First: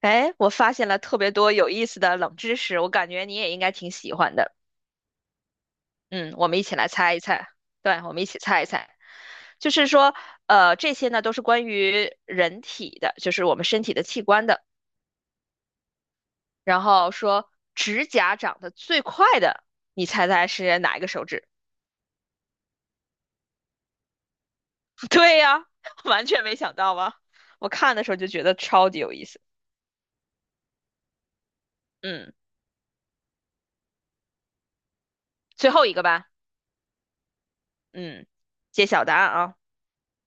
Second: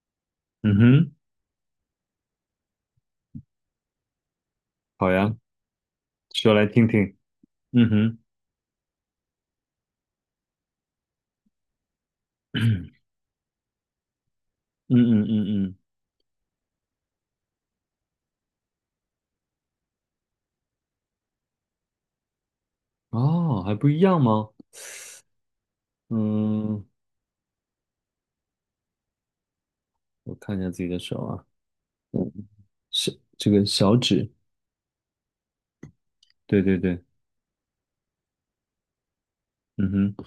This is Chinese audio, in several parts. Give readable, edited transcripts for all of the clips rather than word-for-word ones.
哎，我发嗯现了哼，特别多有意思的冷知识，我感觉你也应该挺喜欢的。好呀，嗯，我说们一来起听来猜听。一猜。嗯对，我哼，们一起猜一猜。就是说，这些呢都是关于 人嗯体的，就是我们身体的器官的。嗯嗯嗯，然后说，指甲长得最快的，你猜猜是哪一个手指？哦，还不一样吗？对呀，完全没想嗯，到吧？我看的时候就觉得超级有意思。我看一下自己的手啊，嗯，小这个小指，最后一个吧。对对对，嗯，揭晓答案啊，嗯哼，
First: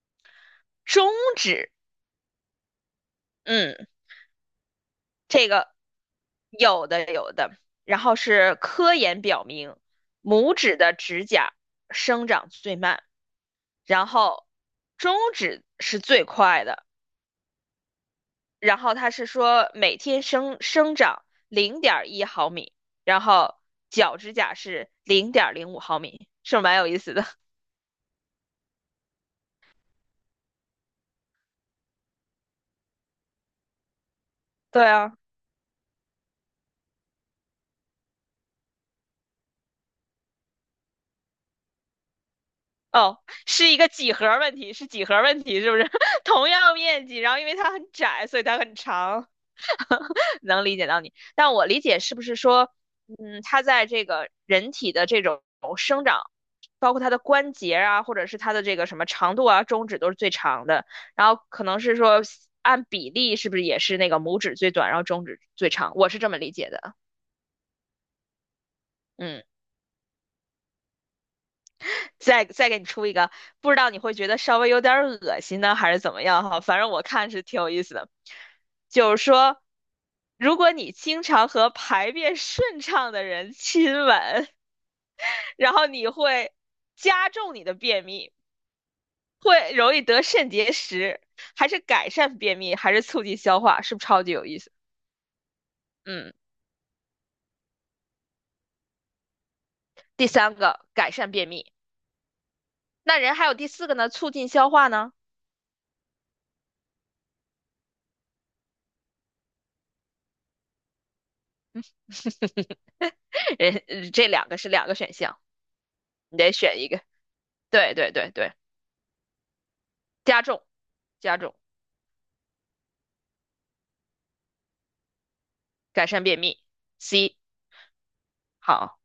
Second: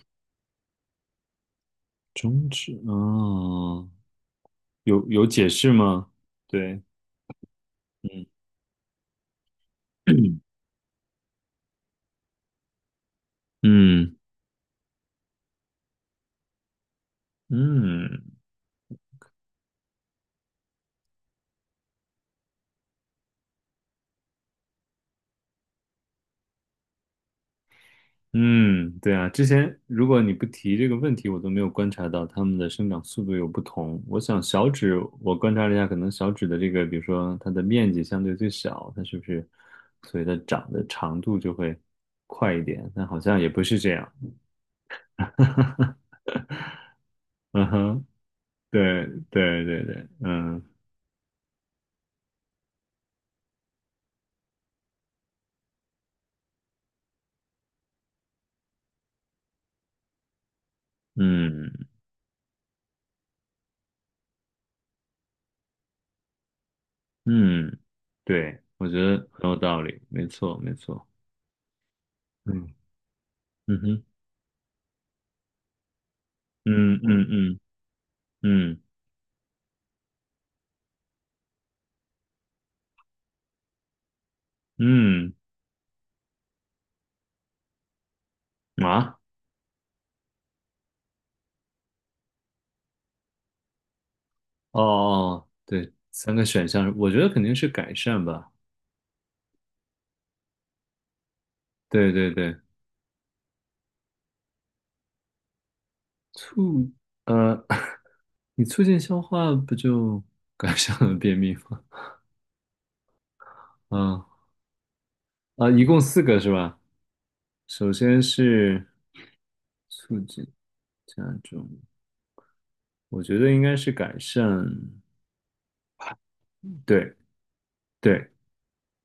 中指。中指啊，嗯。哦有解这个释吗？对，有的有的，然后嗯 是科研表明，拇指的指甲生长最慢，然嗯后中指是最快的，嗯，然后它是说每天生长0.1毫米，然后脚指甲是0.05毫米，是不是蛮有意思的？嗯，对啊，之前如果你不提这个问题，我都没有观察到它们的生长速度有不同。我想小对指，啊，我观察了一下，可能小指的这个，比如说它的面积相对最小，它是不是，所以它长的长度就会快一点？但哦，好像也不是一是个这样。几何问题，是几何问题，是不是？同样面积，然后因为嗯它很哼，窄，所以它很对长。对对对，嗯能理解到你，但我理解是不是说，嗯，它在这个人体的这种生长，包括它的关节啊，或者是它的这个什么长度啊，中指都是最长的，然后可能嗯是说按比例是不是也是那个拇指最短，然后中指最长，我是这么理解的，嗯，对，我觉得嗯。很有道理，没错没错，再嗯给你出一个，不知嗯道你哼，会觉得稍微有点儿恶心呢，还是怎么样哈？反正嗯我嗯看是挺嗯有意思的，嗯就是说，如果你经常和排便顺畅的人亲吻，嗯 然后你会加重你的便秘，啊。会容易得肾结石，还是改善便秘，还是促进消化？是不是超级有意思？哦，哦，对，嗯，三个选项，我觉得肯定是改善吧。第三个改善便秘，对对对，那人还有第四个呢，促进消化呢？促，呃，你促进消化不就 改善了便秘吗？人嗯这两个是两个选项，啊，一共四个你是得吧？选一个。首对对先对对。是促加进重，加加重，重，我觉得应该是改善。改善便秘。对 C。 对，好，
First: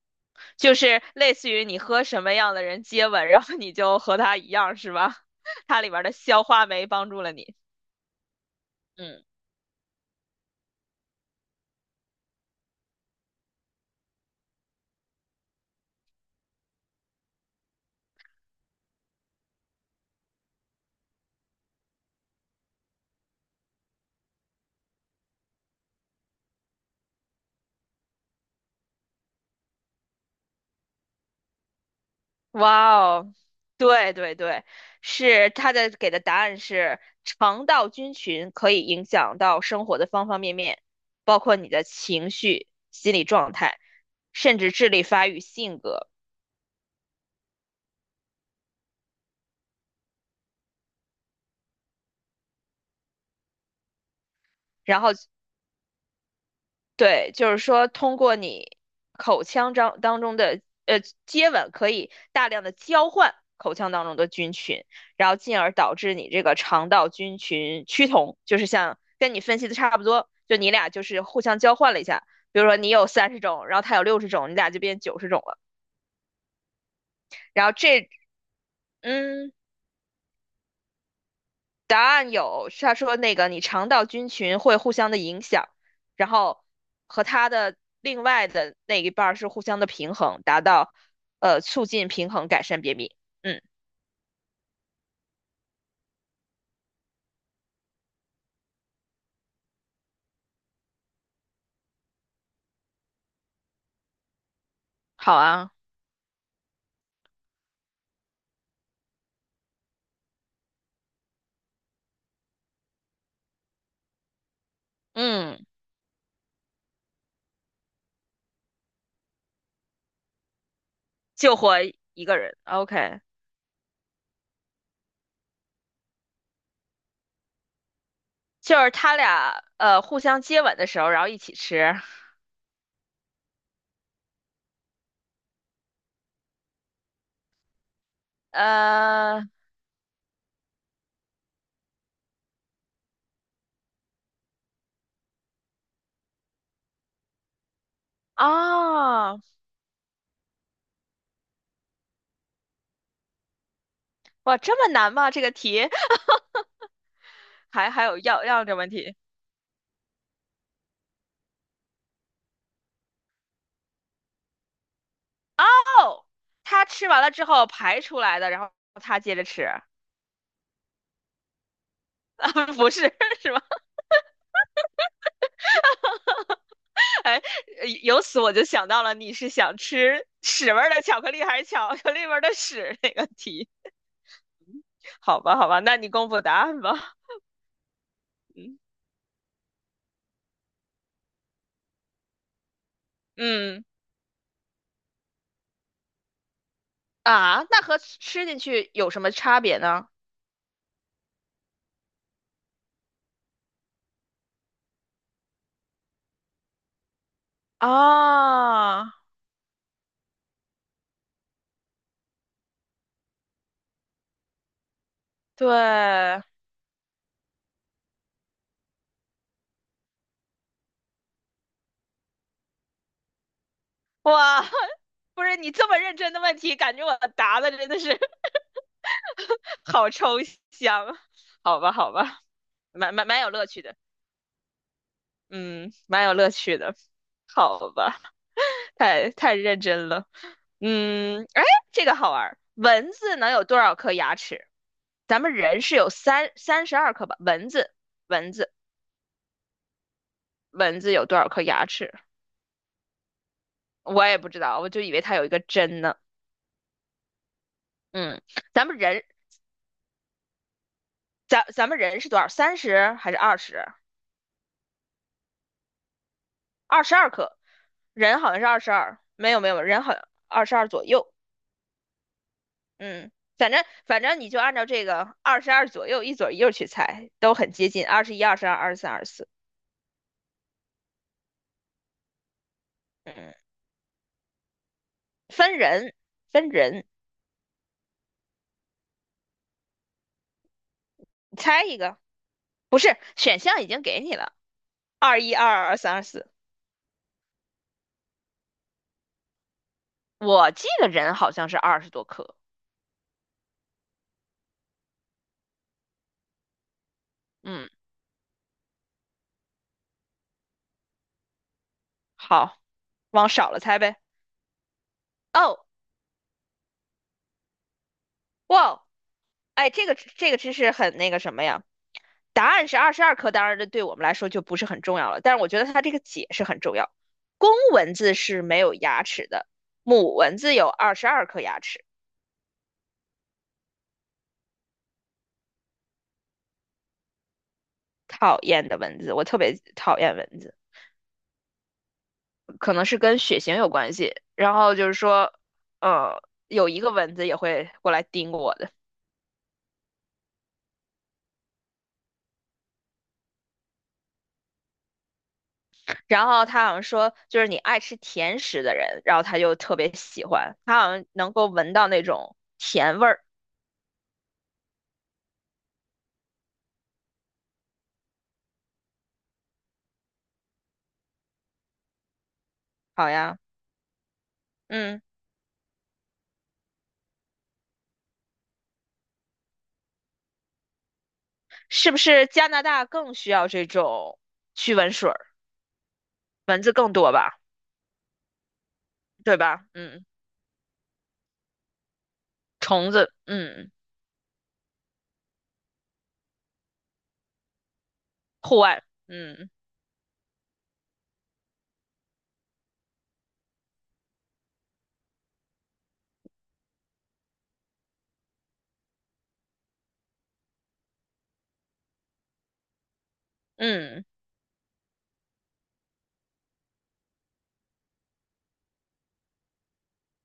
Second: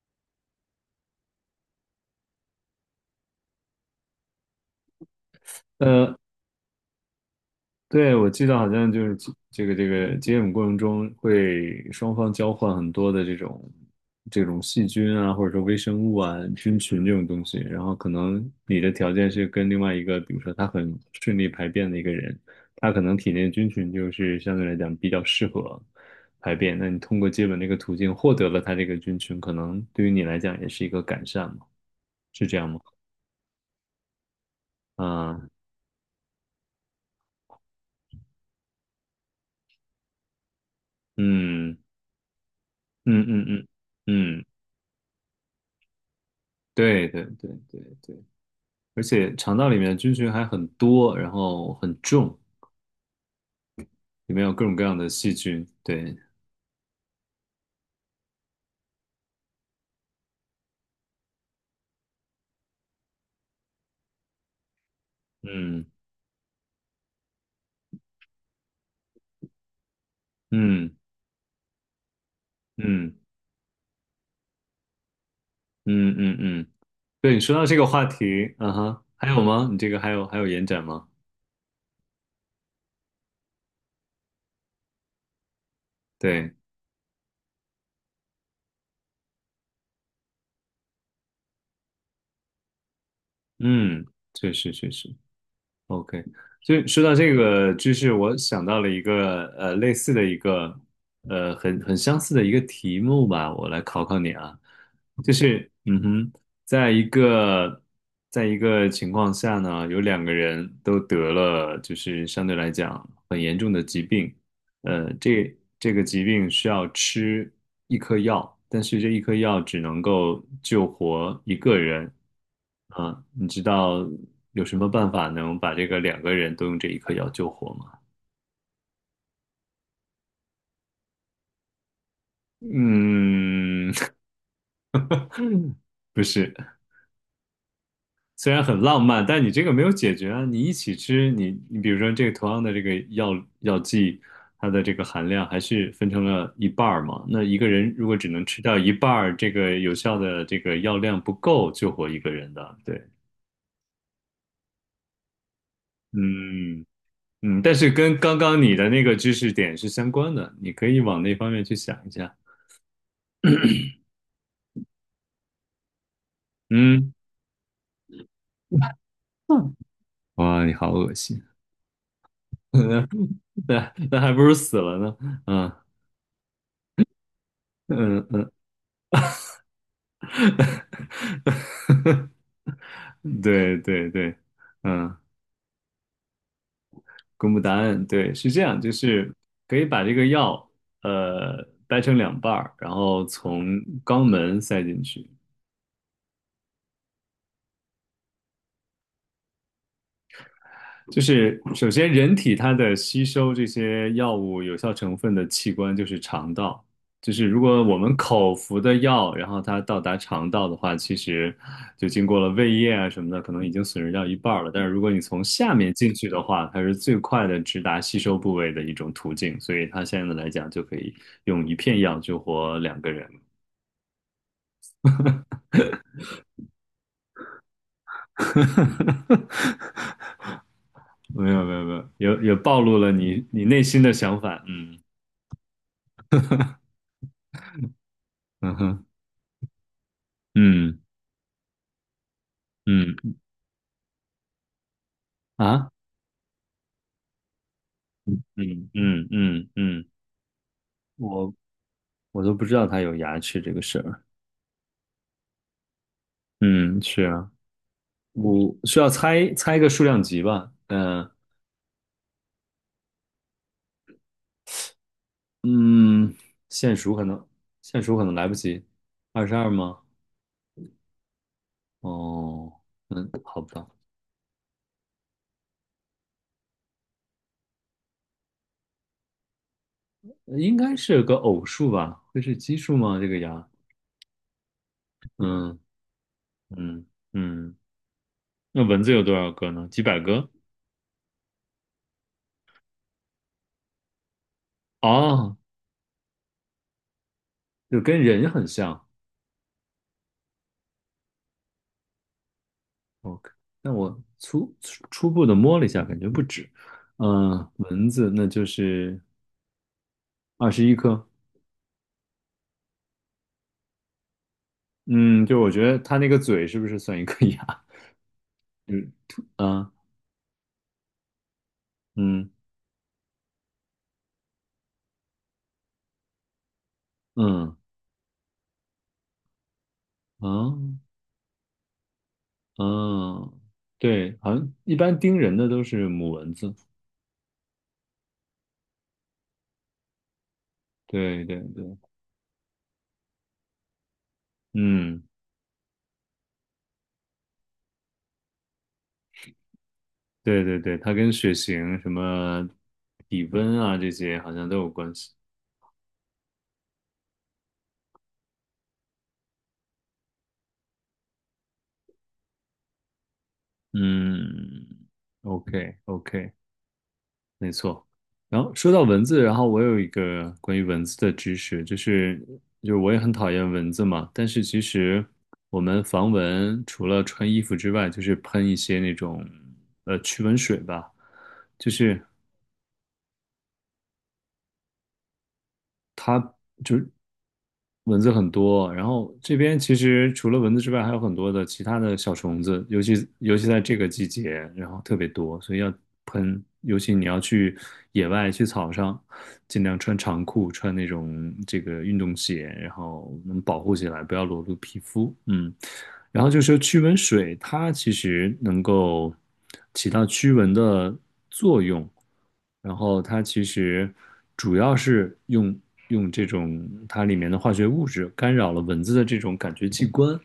就是类似于你和什么样的人接吻，然后你就和他一样，是吧？它里边的呃。消化酶帮助了你。对，我记得好像就是嗯，这个接吻过程中会双方交换很多的这种细菌啊，或者说微生物啊、菌群这种东西，然后可能你的条件是跟另外一个，比如说他很顺利排便的一个人，他可能体内菌群就是相对来讲比较适合排便，那你通过接吻这个途径获得了他这个菌群，可能对于你来讲也是一个改善嘛，是这样吗？哇哦，对对对，啊，是它的给的答案是肠道菌群可以影响到生活的方方面面，包括你嗯的情绪、心嗯理嗯状嗯态，嗯，甚至智力发育、性格。对对对对对。而且肠道里面的菌群还很多，然后很重，里面有各种各样然的后细菌。对，对，就是说通过你口腔当中的接吻，可以大量的交换口腔当中的菌群，然后进而嗯导致你这个肠道菌群趋同，就是像跟你分析的差不多，就你俩嗯就是互相交换了一下，比如说你有嗯30种，然后他有60种，你俩就变90种了，嗯嗯嗯，对你说到然后这个话题，啊哈，还有嗯吗？你这个还有延展吗？答案有，他说那个你肠道菌群会互相的影响，然对，后和它的另外的那一半儿是互相的平衡，达到促进平衡，改善便秘。嗯，嗯，确实确实，OK，所以说到这个知识，我想到了一个类似的一个很相似的一个题目吧，我来考考你啊，就好啊，是嗯哼，在一个在一个情况下呢，有两个人都得了就是相对来讲很严重的疾病，这嗯，这个疾病需要吃一颗药，但是这一颗药只能够救活一救活个人一个人，OK,啊，你知道有什么办法能把这个两个人都用这一颗药救活吗？就是他俩互相接吻的时候，然后一起吃，嗯，不是。虽然很浪漫，但呃，你这个没有解决啊。你一起吃，你比如说这个同样的这个药剂，它的这个含量还是分成了一半儿嘛。那一个人如果只能吃掉一半儿，哦，这个有效的这个药量不够救活一个人的。对，哇，这么难吗？这个题 嗯嗯，但是还跟有刚药刚药这你的问那题个知识点是相关的，你可以往那方面去想一下。哦，他吃嗯，完了之后排出来的，然后他接着吃。嗯哇，你好恶心，啊，不是那是吧？那还不如死了呢。嗯哎，由嗯此嗯。我就想到了，你是想吃屎味儿的 巧克力还是巧克力味儿的屎那 个题？对对对，嗯，好吧，好吧，那你公布答案吧。公布答案，对，是这嗯样，就是可以把这个药，掰成两半儿，然后从嗯肛门塞进去，啊，那和吃进去有什么差别呢？就是首先，人体它的吸收这些药物有效成分的器官就是肠道。就是如果我们口服的啊，药，然后它到达肠道的话，其实就经过了胃液啊什么的，可能已经损失掉一半儿了。但是如果你从下面进去对，的话，它是最快的直达吸收部位的一种途径。所以它现在来讲，就可以用一片药救活两个人。哇，不是你这么认真的问题，感觉我答的真的是 好抽象。没有没好有吧，没有，好吧，也暴露了蛮你有你乐内趣的，心的想法。嗯嗯，蛮有乐趣的。好吧，嗯 哼太认真了。嗯嗯，哎，这个好玩儿。蚊嗯子能有多少颗牙齿？咱们人啊。是有三十二颗吧？蚊子，嗯嗯嗯嗯，蚊子有多少我颗牙齿？我都不知道它有牙齿这个事儿。我也不知道，我就以为它有一个针呢。嗯，是啊，嗯，我咱们需要人，猜猜一个数量级吧。嗯咱们人是多少？三十还是二十？嗯，现二十数可二能颗。现数可能人来好不像是二及，十二，二没十有没二有，吗？人好像二十二左右。哦，嗯，嗯，好反正吧，反正你就按照这个二十二左右一左一右去猜，都很接近，21、22、23、24。应该是个偶数吧？会是奇数吗？这个嗯，牙？分嗯人，分人，嗯嗯，那蚊子有多少个呢？几百个？你猜一个，不是，选项已经给你了，二一、哦，二二、二三、二四。就跟人很像。我记得人好像是20多颗。OK，那我初步的摸了一下，感觉不止。嗯、嗯，蚊子那就是21颗。好，往少了猜呗。嗯，就我哦，觉得它那个嘴是不是算一颗牙？就哇，是，吐啊，哎，这个知识很那个什么呀？嗯答案是二十二颗，当然这对我们来说就不是很重要了，但是我觉得它这个解释很重要。公嗯蚊子是没有牙齿的，母蚊子有嗯22颗牙齿。嗯，对，好像一般叮人的都是母蚊子。讨厌的蚊子，我特别讨厌蚊子。对对对，可能是跟血型有关系。然后就是嗯，说，呃，有一个蚊子也会过来叮我的。对对对，它跟血型、什么体温啊这些好像都有关系。然后他好像说，就是你爱吃甜食的人，然后他就特别喜欢，他好像能够闻到那种甜味儿。嗯，OK OK，没错，然后说到文字，然后我有一个关于文字的知识，就是就是我也好很讨呀，厌蚊子嘛，但是其嗯，实我们防蚊除了穿衣服之外，就是喷一些那种驱蚊水吧，就是不是是加拿大更需要这种驱蚊水儿？蚊子就是更多吧，蚊子很多，然后这对边吧？其嗯，实除了蚊子之外，还有很多的其他的小虫子，尤虫其子，尤其在嗯，这个季节，然后特别多，所以要喷。尤其你要去野外、去户草外，上，嗯尽量穿长裤，穿那种这个运动鞋，然后能保护起来，不要裸露皮肤。嗯，然后就是说驱蚊水，它其实能够起到驱蚊的。然后它其实嗯，主要是用这种它里面的化学物质干扰了蚊子的这种感觉器官，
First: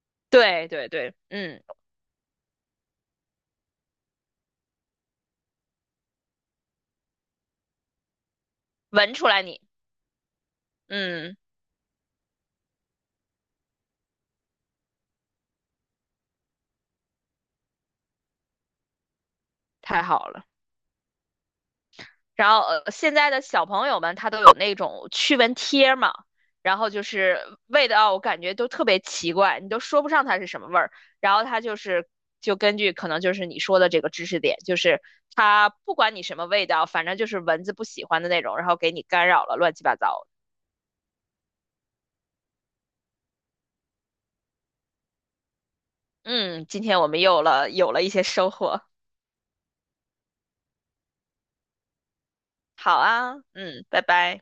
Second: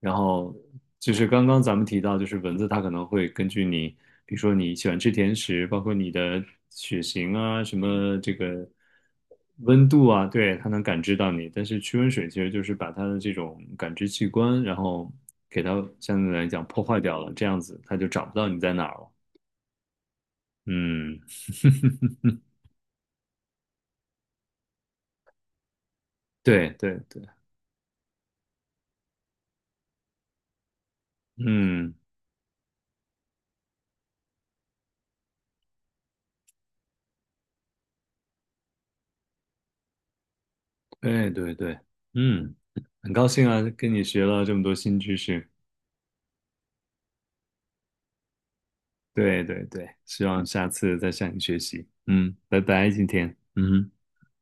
然后对对就对，是刚嗯，刚咱们提到，就是蚊子它可能会根据你，比如说你喜欢吃甜食，包括你的血型啊，什么这个闻出来你，温度啊，对，它能感知到嗯，你。但是驱蚊水其实就是把它的这种感知器官，然后给它相对来讲破坏掉了，这样子它就找不到你在哪儿了。太好了。嗯，然后现在的小朋友们他都有那种驱蚊贴嘛，对然后对就对。是味道我感觉都特别奇怪，你都说不上它是什么味儿。然后它就嗯，是就根据可能就是你说的这个知识点，就是它不管你什么味道，反正就是蚊子不喜欢的那种，然后给你干扰了，乱七八糟的。对对对，嗯，很高兴啊，跟你学了这么多新知识。嗯，今天我们又有了一些收获。对对对，希望下次再向你学习。嗯，拜拜，好今天。啊，嗯嗯，拜哼。拜。